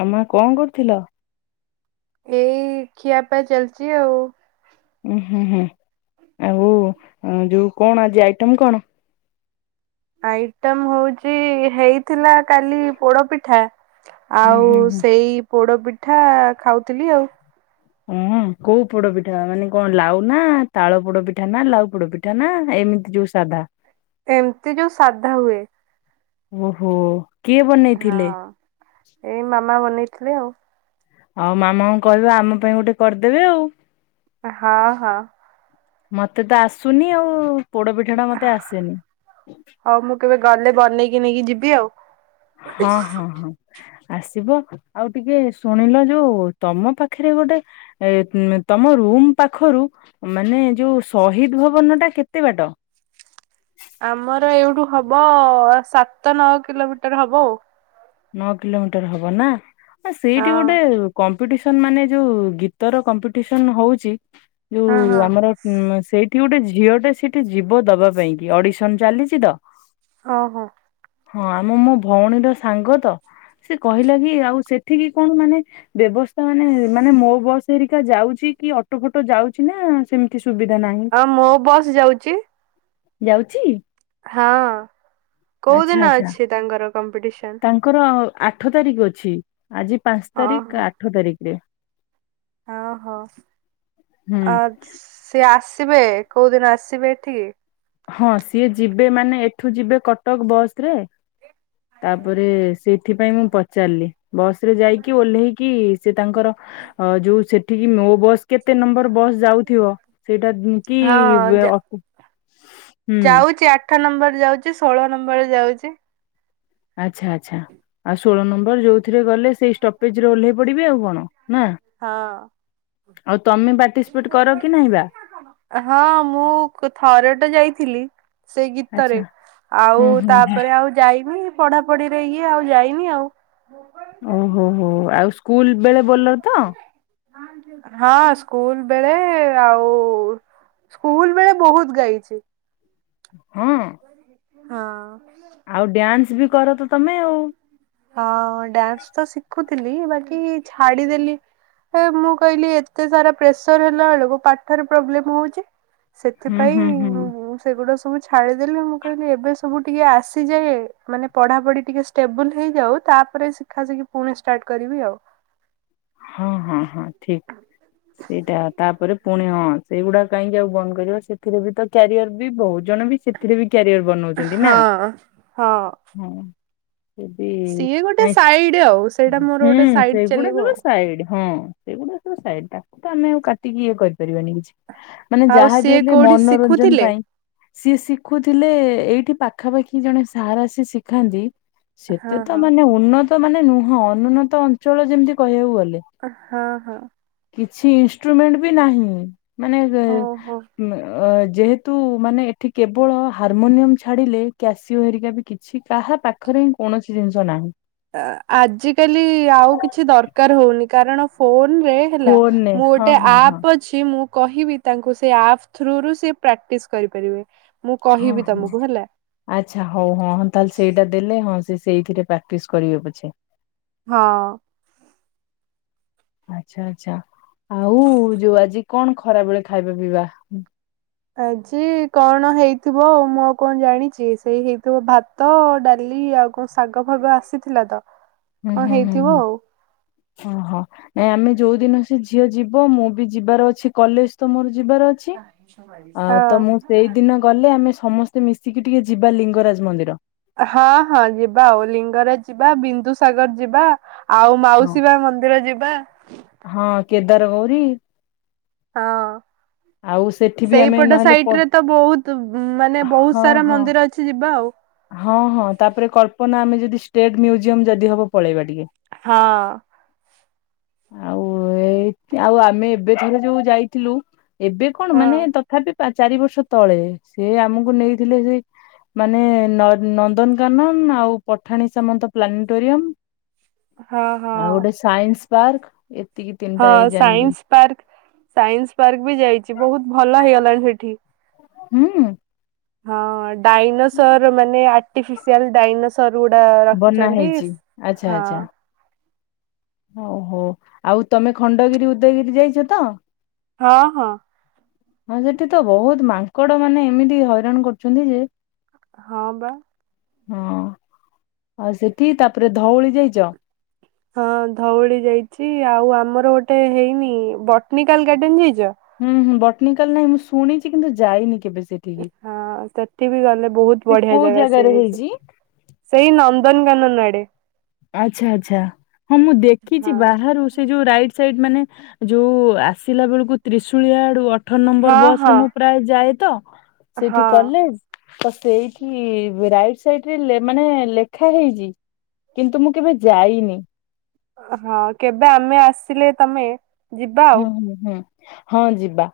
ଆଉ ମା କଣ କରୁଥିଲ? ଏଇ ଖିଆପିଆ ଚାଲିଛି ଆଉ, ଉଁ ହୁଁ-ହୁଁ ଆଉ-ଆଉ ଯୋଉ କଣ ଆଜି ଆଇଟମ୍ କଣ? ଆଇଟମ୍ ହଉଛି ହେ ହେଇଥିଲା କାଲି ପୋଡୋ ପିଠା, ହୁଁ ଆଉ ହୁଁ ହୁଁ ସେଇ ପୋଡ଼ ପିଠା ଖାଉଥିଲି ଆଉ, ଉଁ କୋଉ ପୋଡ଼ ପିଠା ମାନେ କଣ ଲାଉ ନା ତାଳ ପୋଡ଼ ପିଠା ନା ଲାଉ ପୋଡ଼ ପିଠା? ଏଇଟା ନା ଏମିତି ଯୋଉ ସାଧା? ଏମିତି ଯୋଉ ସାଧା ହୁଏ, ଓହୋ, କିଏ ବନେଇଥିଲେ? ହଁ ଏଇ ମାମା ବନେଇଥିଲେ ଆଉ, ଆଉ ମାମା ଙ୍କୁ କହିବା ଆମ ପାଇଁ ଗୋଟେ କରିଦେବେ ଆଉ, ଏ ହଁ-ହଁ, ମତେ ତ ଆସୁନି ଆଉ ପୋଡ଼ପିଠା ଟା ମତେ ଆସେନି, ହଉ ମୁଁ କେବେ ଗଲେ ବନେଇକି ନେଇକି ଯିବି ଆଉ, ହଁ-ହଁ-ହଁ, ଆସିବ ଆଉ ଟିକେ ଶୁଣିଲ ଯୋଉ ତମ ପାଖରେ ଗୋଟେ, ଏ ହୁଁ ତମ ରୁମ ପାଖରୁ ମାନେ ଯୋଉ ସହିଦ୍ ଭବନ ଟା କେତେ ବାଟ? ଆମର ଏଉଠୁ ହବ ଏ ସାତ ନଅ କିଲୋମିଟର ହବ ଆଉ, ନଅ କିଲୋମିଟର ହବ ନା ଆ ସେଇଠି ଆଉ। ଗୋଟେ କ କମ୍ପିଟିସନ ମାନେ ଯୋଉ ଗୀତର କମ୍ପିଟିସନ ହଉଚି ହଁ ହଁ ଯୋଉ ହଁ ଆମର। ହୁଁ ସେଇଠି ଗୋଟେ ଝିଅ ଟେ ସେଇଠି ଯିବ ଦବା ପାଇଁ କି ଅଡିସନ ଚାଲିଛି ତ। ହଁ ହଁ। ହଁ ଆମ ମୋ ଭଉଣୀର ସାଙ୍ଗ ତ ସେ କହିଲା କି ଆଉ ସେଠିକି କଣ ମାନେ ବ୍ୟବସ୍ଥା ମାନେ ମାନେ ମୋ ବସ୍ ହେରିକା ଯାଉଛି କି ଅଟୋ ଫଟୋ ଯାଉଛି ନା ସେମ୍ କିଛି ସୁବିଧା ନାହିଁ ଆଉ ମୋ ବସ୍ ଯାଉଛି। ଯାଉଛି। ହଁ କୋଉ ଆଚ୍ଛା ଦିନ ଆଚ୍ଛା ଅଛି ତାଙ୍କର କମ୍ପିଟିସନ। ତାଙ୍କର ଆଠ ତାରିଖ ଅଛି ଆଜି ପାଞ୍ଚ ତାରିଖ ଆଠ ତାରିଖିରେ। ଓ ହୋ ହୁଁ ଆ ସି ଆସିବେ କଉଁ ଦିନ ଆସିବେ ଏଠିକି? ହଁ ସିଏ ଯିବେ ମାନେ ଏଠୁ ଯିବେ କଟକ ବସ ରେ। ତାପରେ ସେଇଥିପାଇ ମୁଁ ପଚାରିଲି। ବସ ରେ ଯାଇକି ଓହ୍ଲେଇକି ସେ ତାଙ୍କର ଯୋଉ ସେଠିକି ମୋ ବସ୍ କେତେ ନମ୍ବର ବସ୍ ଯାଉଥିବ ସେଇଟା କି ଅ ଯାଉଚି ଆଠ ନମ୍ବରରେ ଯାଉଚି ଷୋହଳ ନମ୍ବରରେ ଯାଉଚି। ଆଚ୍ଛା ଆଚ୍ଛା। ଆଉ ଷୋହଳ ନମ୍ବର ଯୋଉଥିରେ ଗଲେ ସେଇ ଷ୍ଟପେଜ ରେ ଓହ୍ଲେଇ ପଡିବେ ଆଉ କଣ ନା। ହଁ। ଆଉ ତମେ ପାର୍ଟିସିପେଟ କର କି ନାହିଁ ବା? ହଁ ମୁଁ ଥରେ ଟ ଯାଇଥିଲି। ସେ ଗୀତରେ ଆଚ୍ଛା ଆଉ ହୁଁ ହୁଁ ହୁଁ ତାପରେ ଆଉ ଯାଇନି ପଢା ପଢିରେ ଇଏ ଆଉ ଯାଇନି ଆଉ। ଓହୋ ହୋ ହଉ ଆଉ ସ୍କୁଲ ବେଳେ ବୋଲ ତ? ହଁ। ହଁ ସ୍କୁଲ ବେଳେ ଆଉ ସ୍କୁଲ ବେଳେ ବହୁତ ଗାଇଛି। ହୁଁ। ହଁ। ଆଉ ଡ୍ୟାନ୍ସ ବି କର ତ ତମେ ଆଉ। ହଁ ଡ୍ୟାନ୍ସ ତ ଶିଖୁଥିଲି ବାକି ଛାଡିଦେଲି। ହେ ମୁଁ କହିଲି ଏତେ ସାରା ପ୍ରେସର ହେଲା ବେଳକୁ ପାଠରେ ପ୍ରୋବ୍ଲେମ ହଉଚି। ହୁଁ ସେଥିପାଇଁ ହୁଁ ହୁଁ। ମୁଁ ସେଗୁଡା ସବୁ ଛାଡିଦେଲି ମୁଁ କହିଲି ଏବେ ସବୁ ଟିକେ ଆସିଯାଏ। ମାନେ ପଢାପଢି ଟିକେ ଷ୍ଟେବୁଲ ହେଇଯାଉ ତାପରେ ଶିଖା ଶିଖି ପୁଣି ଷ୍ଟାର୍ଟ କରିବି ଆଉ। ହଁ ହଁ ହଁ ଠିକ। ସେଇଟା ତାପରେ ପୁଣି ହଁ ସେଇଗୁଡା କାହିଁକି ଆଉ ବନ୍ଦ କର ସେଥିରେ ବି ତ କ୍ୟାରିଅର ବି ବହୁତ। ଜଣେ ବି ସେଥିରେ ବି କ୍ୟାରିୟର ବନଉଛନ୍ତି ନା? ହଁ। ହଁ ଦି ସିଏ ଗୋଟେ [unintelligible] ସାଇଡ ଆଉ ସେଇଟା ମୋର ଗୋଟେ ହୁଁ ସାଇଡ ସେଇଗୁଡା ଚାଲିବ ସବୁ ଆଉ। ହାଇବ୍ରିଡ଼ ହଁ ସେଗୁଡା ତ ସାଇଡ଼ ତା ତ ଆମେ ଆଉ କାଟିକି ଇଏ କରିପାରିବାନି କିଛି। ମାନେ ଆଉ ଯାହା ସିଏ ବି ହେଲେ କୋଉଠି ମନୋରଞ୍ଜନ ଶିଖୁଥିଲେ? ପାଇଁ। ସିଏ ଶିଖୁଥିଲେ ଏଇଠି ପାଖାପାଖି ଜଣେ ସାର୍ ଆସି ଶିଖାନ୍ତି। ହଁ ସେତେ ତ ହଁ ମାନେ ଉନ୍ନତ ମାନେ ନୁହଁ ଅନୁନ୍ନତ ଅଞ୍ଚଳ ଯେମିତି କହିବାକୁ ଗଲେ। ହଁ ହଁ। କିଛି ଇନଷ୍ଟ୍ରୁମେଣ୍ଟ ବି ନାହିଁ। ମାନେ ଓହୋ। ଅ ଯେହେତୁ ମାନେ ଏଠି କେବଳ ହାରମୋନିୟମ୍ ଛାଡ଼ିଲେ କ୍ୟାସିଓ ହେରିକା ବି କିଛି କାହା ପାଖରେ ହିଁ କୌଣସି ଜିନିଷ ନାହିଁ। ଆ- ଆଜିକାଲି ଆଉ କିଛି ଦରକାର୍ ହଉନି କାରଣ ଫୋନ୍ ରେ ହେଲା ଫୋନରେ ମୁଁ ହଁ ଗୋଟେ ହଁ ହଁ ଆପ୍ ଅ ଛି ମୁଁ କହିବି ତାଙ୍କୁ ସେ ଆପ୍ ଥ୍ରୁ ରୁ ସେ ପ୍ରାକ୍ଟିସ୍ କରିପାରିବେ। ମୁଁ ହଁ କହିବି ହଁ ତମକୁ ହେଲା। ଆଚ୍ଛା ହଉ ହଁ -ହଁ ତାହେଲେ ସେଇଟା ଦେଲେ ହଁ ସେ ସେଇଥିରେ ପ୍ରାକ୍ଟିସ୍ କରିବେ ପଛେ। ହଁ। ଆଚ୍ଛା ଆଚ୍ଛା ଆଉ ଯଉ ଆଜି କଣ ଖରାବେଳେ ଖାଇବା ପିଇବା? ଆଜି କଣ ହେଇଥିବ ମୁଁ ଆଉ କଣ ଜାଣିଚି ସେଇ ହେଇଥିବ ଭାତ୍ ତ ଡାଲି ଆଉ କଣ ଶାଗ ଫାଗ ଆସିଥିଲା ତ। ହୁଁ- କଣ ହୁଁ -ହୁଁ ହେଇଥିବ ଆଉ -ହୁଁ ଅ ହ। ଏଁ- ଆମେ ଯଉ ଦିନ ସେ ଝିଅ ଯିବ ମୁଁ ବି ଯିବାର ଅଛି କଲେଜ୍ ତ ମୋର ଯିବାର ଅ ଛି ଆଉ ତ ମୁଁ ସେଇ ଦିନ ଗଲେ ଆମେ ସମସ୍ ମତେ ମିଶିକି ଟିକେ ଯିବା ଲିଙ୍ଗରାଜ୍ ମନ୍ଦିର। ହଁ -ହଁ ଯିବା ଆଉ ଲିଙ୍ଗରାଜ୍ ଯିବା ବିନ୍ଦୁସାଗର ଯିବା। ଆଉ ହଁ ମାଉସୀ ମା ମନ୍ଦିର ଯିବା। ହଁ କେଦାର ଗୌରୀ। ହଁ। ଆଉ ସେଠି ବି ଆମେ ସେଇପଟ ନହେଲେ ସାଇଟ୍ ପ ରେ ତ ବହୁତ୍ ମାନେ ବହୁତ୍ ହଁ ସାରା ହଁ। ମନ୍ଦିର ଅଛି। କିଛି ଯିବା ଆଉ। ହଁ -ହଁ ତାପରେ କଳ୍ପନା ଆମେ ଯଦି ଷ୍ଟେଟ୍ ମ୍ୟୁଜିୟମ୍ ଯଦି ହବ ପଳେଇବା ଟିକେ। ହଁ। ଆଉ -ଆଉ ଆମେ ଏବେଥରେ ଯଉ ଯାଇଥିଲୁ ଏବେ କଣ ହଁ ମାନେ ତଥାପି ଚାରି ବର୍ଷ ତଳେ ସେ ଆମକୁ ନେଇଥିଲେ ସେ ମାନେ ନ-ନନ୍ଦନକାନନ ଆଉ ପଠାଣି ସାମନ୍ତ ପ୍ଲାନିଟୋରିୟମ୍। ହଁ ଆଉ ହଁ ଗୋଟେ ସାଇନ୍ସ୍ ପାର୍କ ଏ ହଁ ସାଇନ୍ସ୍ ପାର୍କ ସାଇନ୍ସ୍ ପାର୍କ ବି ଯାଇଚି ବହୁତ୍ ଭଲ ହେଇଗଲାଣି ସେଠି। ହୁଁ। ହଁ ଡାଇନୋସର୍ ମାନେ ଆର୍ଟିଫିସିଆଲ୍ ଡାଇନୋସର୍ ଗୁଡା ବନା ରଖିଚନ୍ତି। ହେଇଛି ଆଚ୍ଛା ଆଚ୍ଛା। ହଉ ହଉ ଆଉ ତମେ ଖଣ୍ଡଗିରି ଉଦୟଗିରି ଯାଇଚ ତ? ହଁ ହଁ। ହଁ ସେଠି ତ ବହୁତ୍ ମାଙ୍କଡ ମାନେ ଏମିତି ହଇରାଣ କରୁଚନ୍ତି ଯେ ହଁ ପା। ହଁ ଆଉ ସେଠି ତାପରେ ଧଉଳି ଯାଇଚ? ହଁ ଧଉଳି ଯାଇଚି ଆଉ ଆମର ଗୋଟେ ହେଇନି ବଟ୍ନିକାଲ୍ ଗାର୍ଡେନ୍ ଯାଇଚ? ହୁଁ ହୁଁ ବଟ୍ନିକାଲ୍ ନାହିଁ ମୁଁ ଶୁଣିଚି କିନ୍ତୁ ଯାଇନି କେବେ ସେଠ୍ ହଁ ସେଠି ବି ଗଲେ ବହୁତ୍ ସେ ବଢିଆ କୋଉ ଜାଗା ସିଏ ଜାଗାରେ ହେଇଚି। ହେଇଛି? ସେଇ ନନ୍ଦନକାନନ୍ ଆଡେ। ଆଚ୍ଛା ଆଚ୍ଛା ହଁ ମୁଁ ଦେଖିଚି ବାହାରୁ ହଁ। ସେ ଯଉ ରାଇଡ୍ ସେଇଠି ମାନେ ଯଉ ଆସିଲା ବେଳକୁ ତ୍ରିଶୁଳିଆ ଆଡୁ ଅଠର୍ ନମ୍ବର ହଁ ବସ୍ ହଁ ରେ ମୁଁ ପ୍ରାୟେ ଯାଏ ତ ହଁ ସେଇଠି କଲେଜ୍। ତ ସେଇଠି ରାଇଟ୍ ସାଇଡ୍ ରେ ଲେ-ମାନେ ଲେଖା ହେଇଚି। କିନ୍ତୁ ମୁଁ କେବେ ଯାଇନି। ହଁ କେବେ ଆମେ ଆସିଲେ ତମେ ଯିବା ଆଉ ହୁଁ- ହୁଁ -ହୁଁ -ହଁ ଯିବା।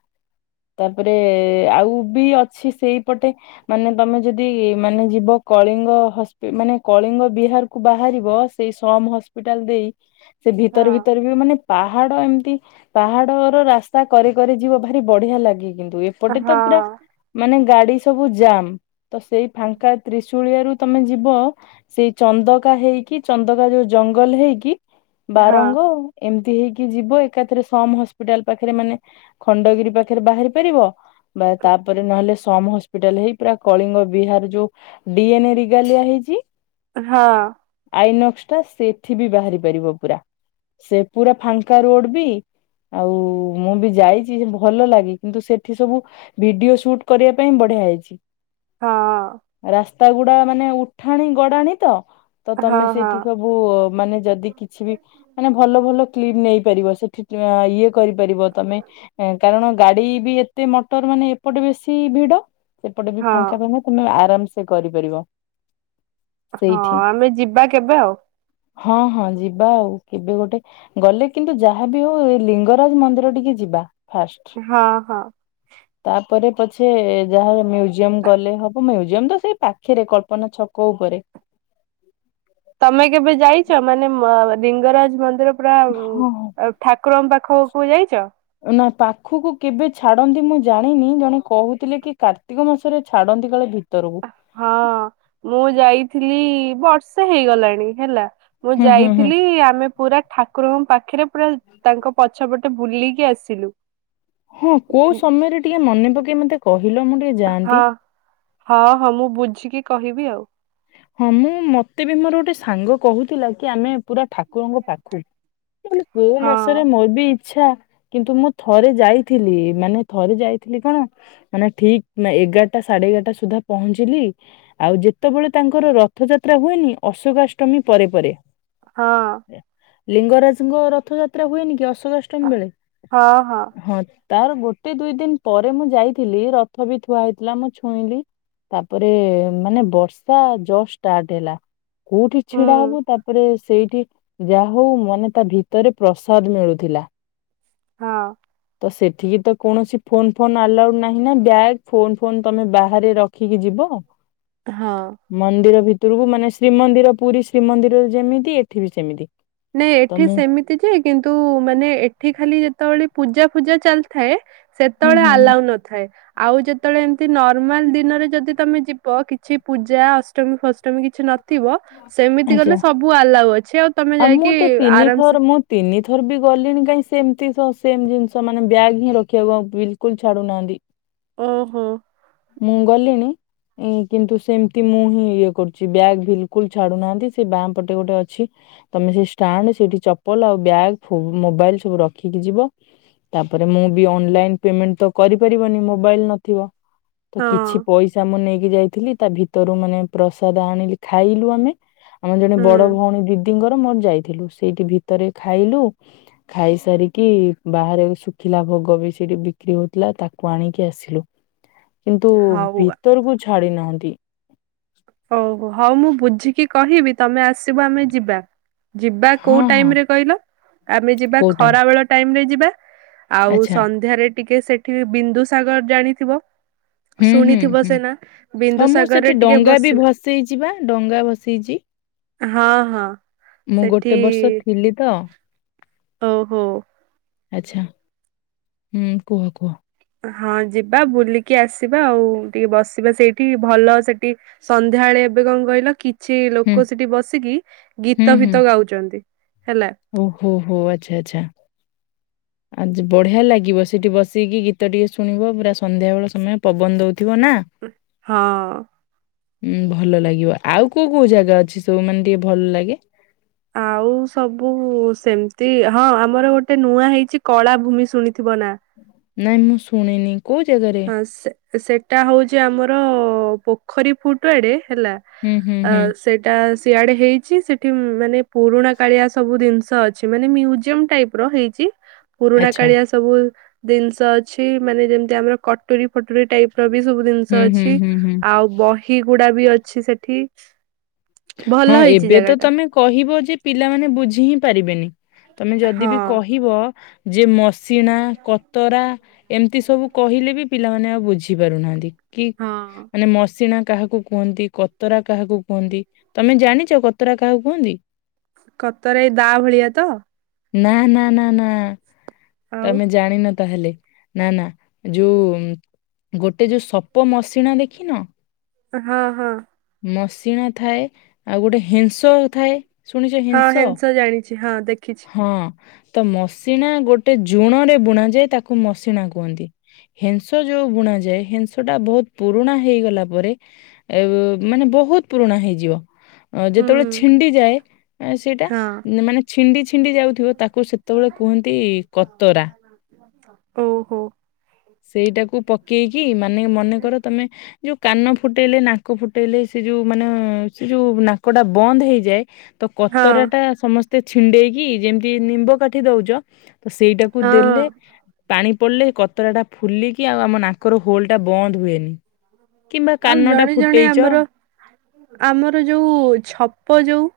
ତାପରେ ଆଉ ବି ଅଛି ସେଇପଟେ ମାନେ ତମେ ଯଦି ମାନେ ଯିବ କଳିଙ୍ଗି ହସ-ମାନେ କଳିଙ୍ଗ ବିହାରକୁ ବାହାରିବ ସେଇ ସମ ହସ୍ପିଟାଲ ଦେଇ ସେ ଭିତର ଭିତରେ ବି ମାନେ ପାହାଡ ଏମିତି ପାହାଡର ରାସ୍ତା କରି କରି ଯିବ ଭାରି ବଢିଆ ଲାଗେ କିନ୍ତୁ ଏପଟେ ତ ହଁ ପୁରା ମାନେ ଗାଡି ସବୁ ଜାମ୍ ତ ସେଇ ଫାଙ୍କା ତ୍ରିଶୁଳିଆ ର ତମେ ଯିବ ସେଇ ଚନ୍ଦକା ହେଇକି ଚନ୍ଦକା ଯୋଉ ଜଙ୍ଗଲ ହେଇକି ହଁ ବାରଙ୍ଗ ଏମିତି ହେଇକି ଯିବ ଏକାଥରେ ସମ ହସ୍ପିଟାଲ ପାଖରେ ମାନେ ଖଣ୍ଡଗିରି ପାଖରେ ବାହାରି ପାରିବ। ବା ତାପରେ ନହେଲେ ସମ ହସ ହସ୍ପିଟାଲ ହେଇ ପୁରା କଳିଙ୍ଗ ବିହାର ଯୋଉ ଡିଏନ ରିଗାଲିଆ ହେଇଛି ହଁ। ଆଇନକ୍ସ ଟା ସେଠି ବି ବାହାରି ପାରିବ ପୁରା ସେ ପୁରା ଫାଙ୍କା ରୋଡ ବି ଆଉ ମୁଁ ବି ଯାଇଛି ଭଲ ଲାଗେ କିନ୍ତୁ ସେଠି ସବୁ ଭିଡିଓ ସୁଟ୍ କରିବା ପାଇଁ ବଢିଆ ହେଇଛି। ରାସ୍ତା ଗୁଡା ମାନେ ଉଠାଣି ଗଡାଣି ତ ତ ହଁ ତମେ ହଁ ସେଇଠି ହଁ। ସବୁ ସୁ ମାନେ ଯଦି କିଛି ବି ମାନେ ଭଲ ଭଲ କ୍ଲିପ୍ ନେଇପାରିବ ସେଠି ଇଏ କରିପାରିବ ତମେ କାରଣ ଗାଡି ବି ଏତେ ମଟର ମାନେ ଏପଟ ବେଶୀ ଭିଡ ଏପଟେ ବି ହଁ ଫାଙ୍କା ଫାଙ୍ଗା ତମେ ଆରାମ ସେ କରିପାରିବ। ହଁ ସେଇଠି ଆମେ ଯିବା କେବେ ଆଉ। ହଁ ହଁ ଯିବା ଆଉ କେବେ ଗୋଟେ ଗଲେ କିନ୍ତୁ ଯାହା ବି ହଉ ଏ ଲିଙ୍ଗରାଜ ମନ୍ଦିର ଟିକେ ଯିବା ଫାଷ୍ଟ। ହଁ ହଁ। ତାପରେ ପଛେ ଯାହା ମ୍ୟୁଜିୟମ ଗଲେ ହବ ମ୍ୟୁଜିୟମ ତ ସେଇ ପାଖରେ କଳ୍ପନା ଛକ କୋ ଉପରେ ତମେ କେବେ ଯାଇଛ ମାନେ ଲିଙ୍ଗରାଜ ମନ୍ଦିର ପୁରା ହଁ ହଁ ଠାକୁରଙ୍କ ପାଖକୁ ଯାଇଛ? ନା ପାଖକୁ କେବେ ଛାଡନ୍ତି ମୁଁ ଜାଣିନି ଜଣେ କହୁଥିଲେ କିା କାର୍ତ୍ତିକ ମାସରେ ଛାଡ଼ନ୍ତି କାଳେ ଭିତରକୁ। ହଁ ମୁଁ ଯାଇଥିଲି ବର୍ଷେ ହେଇଗଲାଣି ହେଲା। ମୁଁ ହୁଁ ହୁଁ ହୁଁ। ଯାଇଥିଲି ଆମେ ପୁରା ଠାକୁରଙ୍କ ପାଖରେ ପୁରା ତାଙ୍କ ପଛପଟ ବୁଲିକି ଆସିଲୁ। ହଁ କୋଉ ସମୟରେ ଟିକେ ମନେ ପକେଇ ମତେ କହିଲ ମୁ ଟ ହଁ ହଁ ହଁ ମୁଁ ବୁଝିକି କହିବି ଆଉ। ହଁ ମୁଁ ମତେ ବି ମୋର ଗୋଟେ ସାଙ୍ଗ କହୁଥିଲା କି ଆମେ ପୁରା ଠାକୁରଙ୍କ ପାଖକୁ କହିଲି କୋଉ ହଁ ମସାରେ ମୋର ବିି ଆଛା କିନ୍ତୁ ମୁଁ ଥରେ ଯାଇଥିଲି ମାନେ ଥରେ ଯାଇଥିଲି କଣ ମାନେ ଠିକ୍ ଏଗାରଟା ସାଢେ ଏଗାରଟା ସୁଦ୍ଧା ପହଞ୍ଚିଲି। ଆଉ ଯେତେବେଳେ ତାଙ୍କର ରଥଯାତ୍ରା ହୁଏନି ଅଶୋକାଷ୍ଟମୀ ପରେ ପରେ। ହଁ। ଲିଙ୍ଗରାଜଙ୍କ ରଥଯାତ୍ରା ହୁଏନି କି ଅଶଧ ଅଷ୍ଟମ ହଁ ବେଳେ? ହଁ। ତାର ଗୋଟେ ଦୁଇ ଦିନ୍ ପରେ ମୁଁ ଯାଇଥିଲି ରଥ ବି ଥୁଆ ହେଇଥିଲା ମୁଁ ଛୁଇଁଲି। ତାପରେ ମାନେ ବର୍ଷା ଜଷ୍ଟ ଷ୍ଟାର୍ଟ ହେଲା କୋଉଠି ଛିଡା ହୁଁ ହବୁ ତାପରେ ସେଇଠି ଯାହା ହଉ ମାନେ ତା ଭିତରେ ପ୍ରସାଦ ମିଳୁଥିଲା। ହଁ। ତ ସେଠିକି ତ କୌଣସି ଫୋନ୍ ଫୋନ୍ ଆଲାଉଡ଼୍ ନାହିଁ ନା ବ୍ୟାଗ୍ ଫୋନ୍ ଫୋନ୍ ତୁମେ ବାହାରେ ରଖିକି ଯିବ। ହଁ। ମନ୍ଦିର ଭିତରକୁ ମାନେ ଶ୍ରୀମନ୍ଦିର ପୁରୀ ଶ୍ରୀମନ୍ଦିର ଯେମିତି ଏଠି ବି ସେମିତି। ନାଇଁ ତ ଏଠି ମୁଁ ସେମି ଯେ କିନ୍ତୁ ମାନେ ଏଠି ଖାଲି ଯେତେବେଳେ ପୂଜା ଫୂଜା ଚାଲିଥାଏ। ହୁଁ ସେତେବେଳେ ହୁଁ ହୁଁ। ଆଲାଉ ନଥାଏ। ଆଉ ଯେତେବେଳେ ଏମତି ନର୍ମାଲ ଦିନରେ ଯଦି ତମେ ଯିବ କିଛି ପୂଜା ଅ ଅଷ୍ଟମୀ ଫଷ୍ଟମୀ କିଛି ନଥିବ ସେମିତି ଆଚ୍ଛା କଲେ ସବୁ ଆଲାଉ ଅଛି ଆଉ ତମେ ଯାଇ ମୁଁ ତ ତିନି ଥର ମୁଁ ତିନି ଥର ବି ଗଲିଣି କାଇହିଁ ସେମିତି ସେମ୍ ଜିନିଷ ମାନେ ବ୍ୟାଗ୍ ହିଁ ରଖିବାକୁ ବିଲକୁଲ ଛାଡୁନାହାନ୍ତି। ଉହୁଁ। ମୁଁ ଗଲିଣି କିନ୍ତୁ ସେମତି ମୁଁ ହିଁ ଇଏ କରୁଛି। ସେ ବ୍ୟାଗ୍ ବିଲକୁଲ ଛାଡୁନାହାନ୍ତି ସେ ବାପଟେ ଗୋଟେ ଅଛି। ତମେ ସେ ଷ୍ଟାଣ୍ଡ୍ ସେଠି ଚପଲ ଆଉ ବଗ୍ ମୋବାଇଲ ସବୁ ରଖିକି ଯିବ। ତାପରେ ମୁଁ ବି ଅଲ୍ ଲାଇନ୍ ପେଣ୍ଟ ତ କରିପାରିବନି ମୋବାଇଲ୍ ନଥିବ। ତ ହଁ କିଛି ପଇସା ମୁଁ ନେଇକି ଯାଇଥିଲି ତା ଭିତରୁ ମାନେ ପ୍ରସାଦ ଆଣିଲି ଖାଇଲୁ ଆମେ। ଆମେ ଜଣେ ହୁଁ ବଡ ଭଉଣୀ ଦିଦିଙ୍କର ମୋର ଯାଇଥିଲୁ ସେଇଠି ଭିତରେ ଖାଇଲୁ। ଖାଇସାରିକି ବାହାରେ ଶୁଖିଲା ଭୋଗ ବି ସେଇଠି ବିକ୍ରି ହଉଥିଲା ତାକୁ ଆଣିକି ଆସିଲୁ। [unintelligible] କିନ୍ତୁ ହଉ ଭିତରକୁ ଛାଡି ନାହାଁନ୍ତି। ଓହୋ ହଉ ମୁଁ ବୁଝିକି କହିବି ତମେ ଆସିବ ଆମେ ଯିବା। ଯିବା କୋଉ ହଁ ହଁ ଟାଇମ୍ ରେ କହିଲ ଆମେ ଯିବା କୋଉଟା ଖରା ବେଳ ଟାଇମ୍ ରେ ଯିବା। ଆଉ ଆଚ୍ଛା ସନ୍ଧ୍ୟାରେ ଟିକେ ସେଠି ବିନ୍ଦୁସାଗର ଜାଣିଥିବ। ହୁଁ ହୁଁ ଶୁଣିଥିବ ହୁଁ। ସେ ନାଁ ବିନ୍ଦୁସାଗରରେ ଟିକେ ବସି ଭସେଇଚି ବା ଡଙ୍ଗା ଭସେଇଚି ହଁ ହଁ ମୁଁ ସେଠି ଗୋଟେ ବର୍ଷ ଥିଲି ତ। ଓ ହୋ। ଆଚ୍ଛା ହୁଁ କୁହ କୁହ? ହଁ ଯିବା ବୁଲିକି ଆସିବା ଆଉ ଟିକେ ବସିବା ସେଇଠି ଭଲ ସେଠି। ସନ୍ଧ୍ୟାବେଳେ ଏବେ କଣ କହିଲ କି କିଛି ହୁଁ ଲୋକ ସେଠି ବସିକି ଗୀତ ଫିତ ଗାଉଚନ୍ତି ହେଲା। ଓ ହୋ ହୋ ଆଚ୍ଛା ଆଚ୍ଛା। ଆଜି ବଢିଆ ଲାଗିବ ସେଠି ବସିକି ଗୀତ ଟିକେ ଶୁଣିବ ପୁରା ସନ୍ଧ୍ୟାବେଳ ସମୟ ପବନ ଦଉଥିବ ନାଁ? ହଁ। ଉୁଁ ଭଲ ଲାଗିବ ଆଉ କୋଉ କୋଉ ଜାଗା ଅଛି ସବୁ ମାନେ ଟିକେ ଭଲ ଲାଗେ। ଆଉ ସବୁ ସେମିତି ହଁ ଆମର ଗୋଟେ ନୂଆ ହେଇଚି କଳାଭୂମି ଶୁଣିଥିବ ନାଁ? ନାଇଁ ମୁଁ ଶୁଣିନି। କୋଉ ଜାଗାରେ? ହଁ ସେ ସେଟା ହଉଚି ଆମର ପୋଖରୀଫୁଟ ଆଡେ ହେଲା। ହୁଁ, ହୁଁ, ଅ ହୁଁ। ସେଠ୍ ସେଟା ସିଆଡେ ହେଇଚି ସେଠି ମାନେ ପୁରୁଣାକାଳିଆ ସବୁ ଜିନିଷ ଅଛି ମାନେ ମ୍ୟୁଜିୟମ ଟାଇପ୍ ର ହେଇ ଚି ଆଚ୍ଛା। ପୁରୁଣାକାଳିଆ ସବୁ ଜିନିଷ ଅଛି ମାନେ ଯେମତି ଆମର କଟୁରୀ ଫଟୁରୀ ଟାଇପ୍ ର ବି ସବୁ ଜିନିଷ ହୁଁ, ହୁଁ, ଅଛି ହୁଁ, ହୁଁ। ଆଉ ବହି ଗୁଡାବି ଅଛି ସେଠି। ହଁ ଭଲ ହେଇଛି ଏବେ ତ ଜାଗା ଟା। ତମେ କହିବ ଯେ ପିଲାମାନେ ବୁଝି ହିଁ ପାରିବେନି ତମେ ଯଦି ବି ହଁ କହିବ। ଯେ ମସିଣା କତରା ଏମିତି ସବୁ କହିଲେ ବି ପିଲାମାନେ ଆଉ ବୁଝିପାରୁନାହାନ୍ତି। କି ହଁ ମାନେ ମସିଣା କାହାକୁ କୁହନ୍ତି କତରା କାହାକୁ କୁହନ୍ତି? ତମେ ଜାଣିଚ ଗତରା କାହାକୁ କୁହନ୍ତି? କତରା ଏଇ ଦାଆ ଭଳିଆ ତ, ନା ନା ନା ନା ଆଉ ତମେ ଜାଣିନ ତାହେଲେ ନା ନା ଯୋଉ ଗୋଟେ ଯୋଉ ସପ ମଶିଣା ଦେଖିନ? ହଁ ହଁ। ମଶିିଣା ଥାଏ ଆଉ ଗୋଟେ ହେଂସଉ ଥାଏ। ହଁ ହେଂସ ଜାଣିଛି ହଁ ଦେଖିଛି। ହଁ ତ ମସିଣା ଗୋଟେ ଜୁଣରେ ବୁଣା ଯାଏ ତାକୁ ମସିଣା କୁହନ୍ତି। ହେଂସ ଯୋଉ ବୁଣା ଯାଏ ହେଂସଟା ବହୁତ ପୁରୁଣା ହେଇଗଲା ପରେ ଏ ମାନେ ବହୁତ ପୁରୁଣା ହେଇଯିବ। ଅ ହୁଁ ଯେତେବେଳେ ଛିଣ୍ଡି ଯାଏ ଆ ସେଇଟା ହଁ ମାନେ ଛିଣ୍ଡି ଛିଣ୍ଡି ଯାଉଥିବ ତାକୁ ସେତେବେଳେ କୁହନ୍ତି କତରା। ଓହୋ। ସେଇଟାକୁ ପକେଇକି ମାନେ ମନେକର ତମେ ଯୋଉ କାନ ଫୁଟେଇଲେ ନାକ ଫୁଟେଇଲେ ସେ ଯୋଉ ମାନେ ସେ ଯୋଉ ନାକଟା ବନ୍ଦ ହେଇଯାଏ ତ ହଁ କତରାଟା ସମସ୍ତେ ଛିଣ୍ଡେଇକି ଯେମିତି ନିମ୍ବ କାଠି ଦଉଛ। ତ ସେଇଟାକୁ ହଁ ଦେଲେ ପାଣି ପଡିଲେ କତରାଟା ଫୁଲିକି ଆଉ ଆମ ନା କର ହୋଲଟା ବନ୍ଦ ହୁଏନି, କିମ୍ବା ଆଉ କାନଟା ଜଣେ ଜଣେ ଫୁଟେଇଛ ଆମର ଆମର ଯୋଉ ଛପ ଯୋଉ।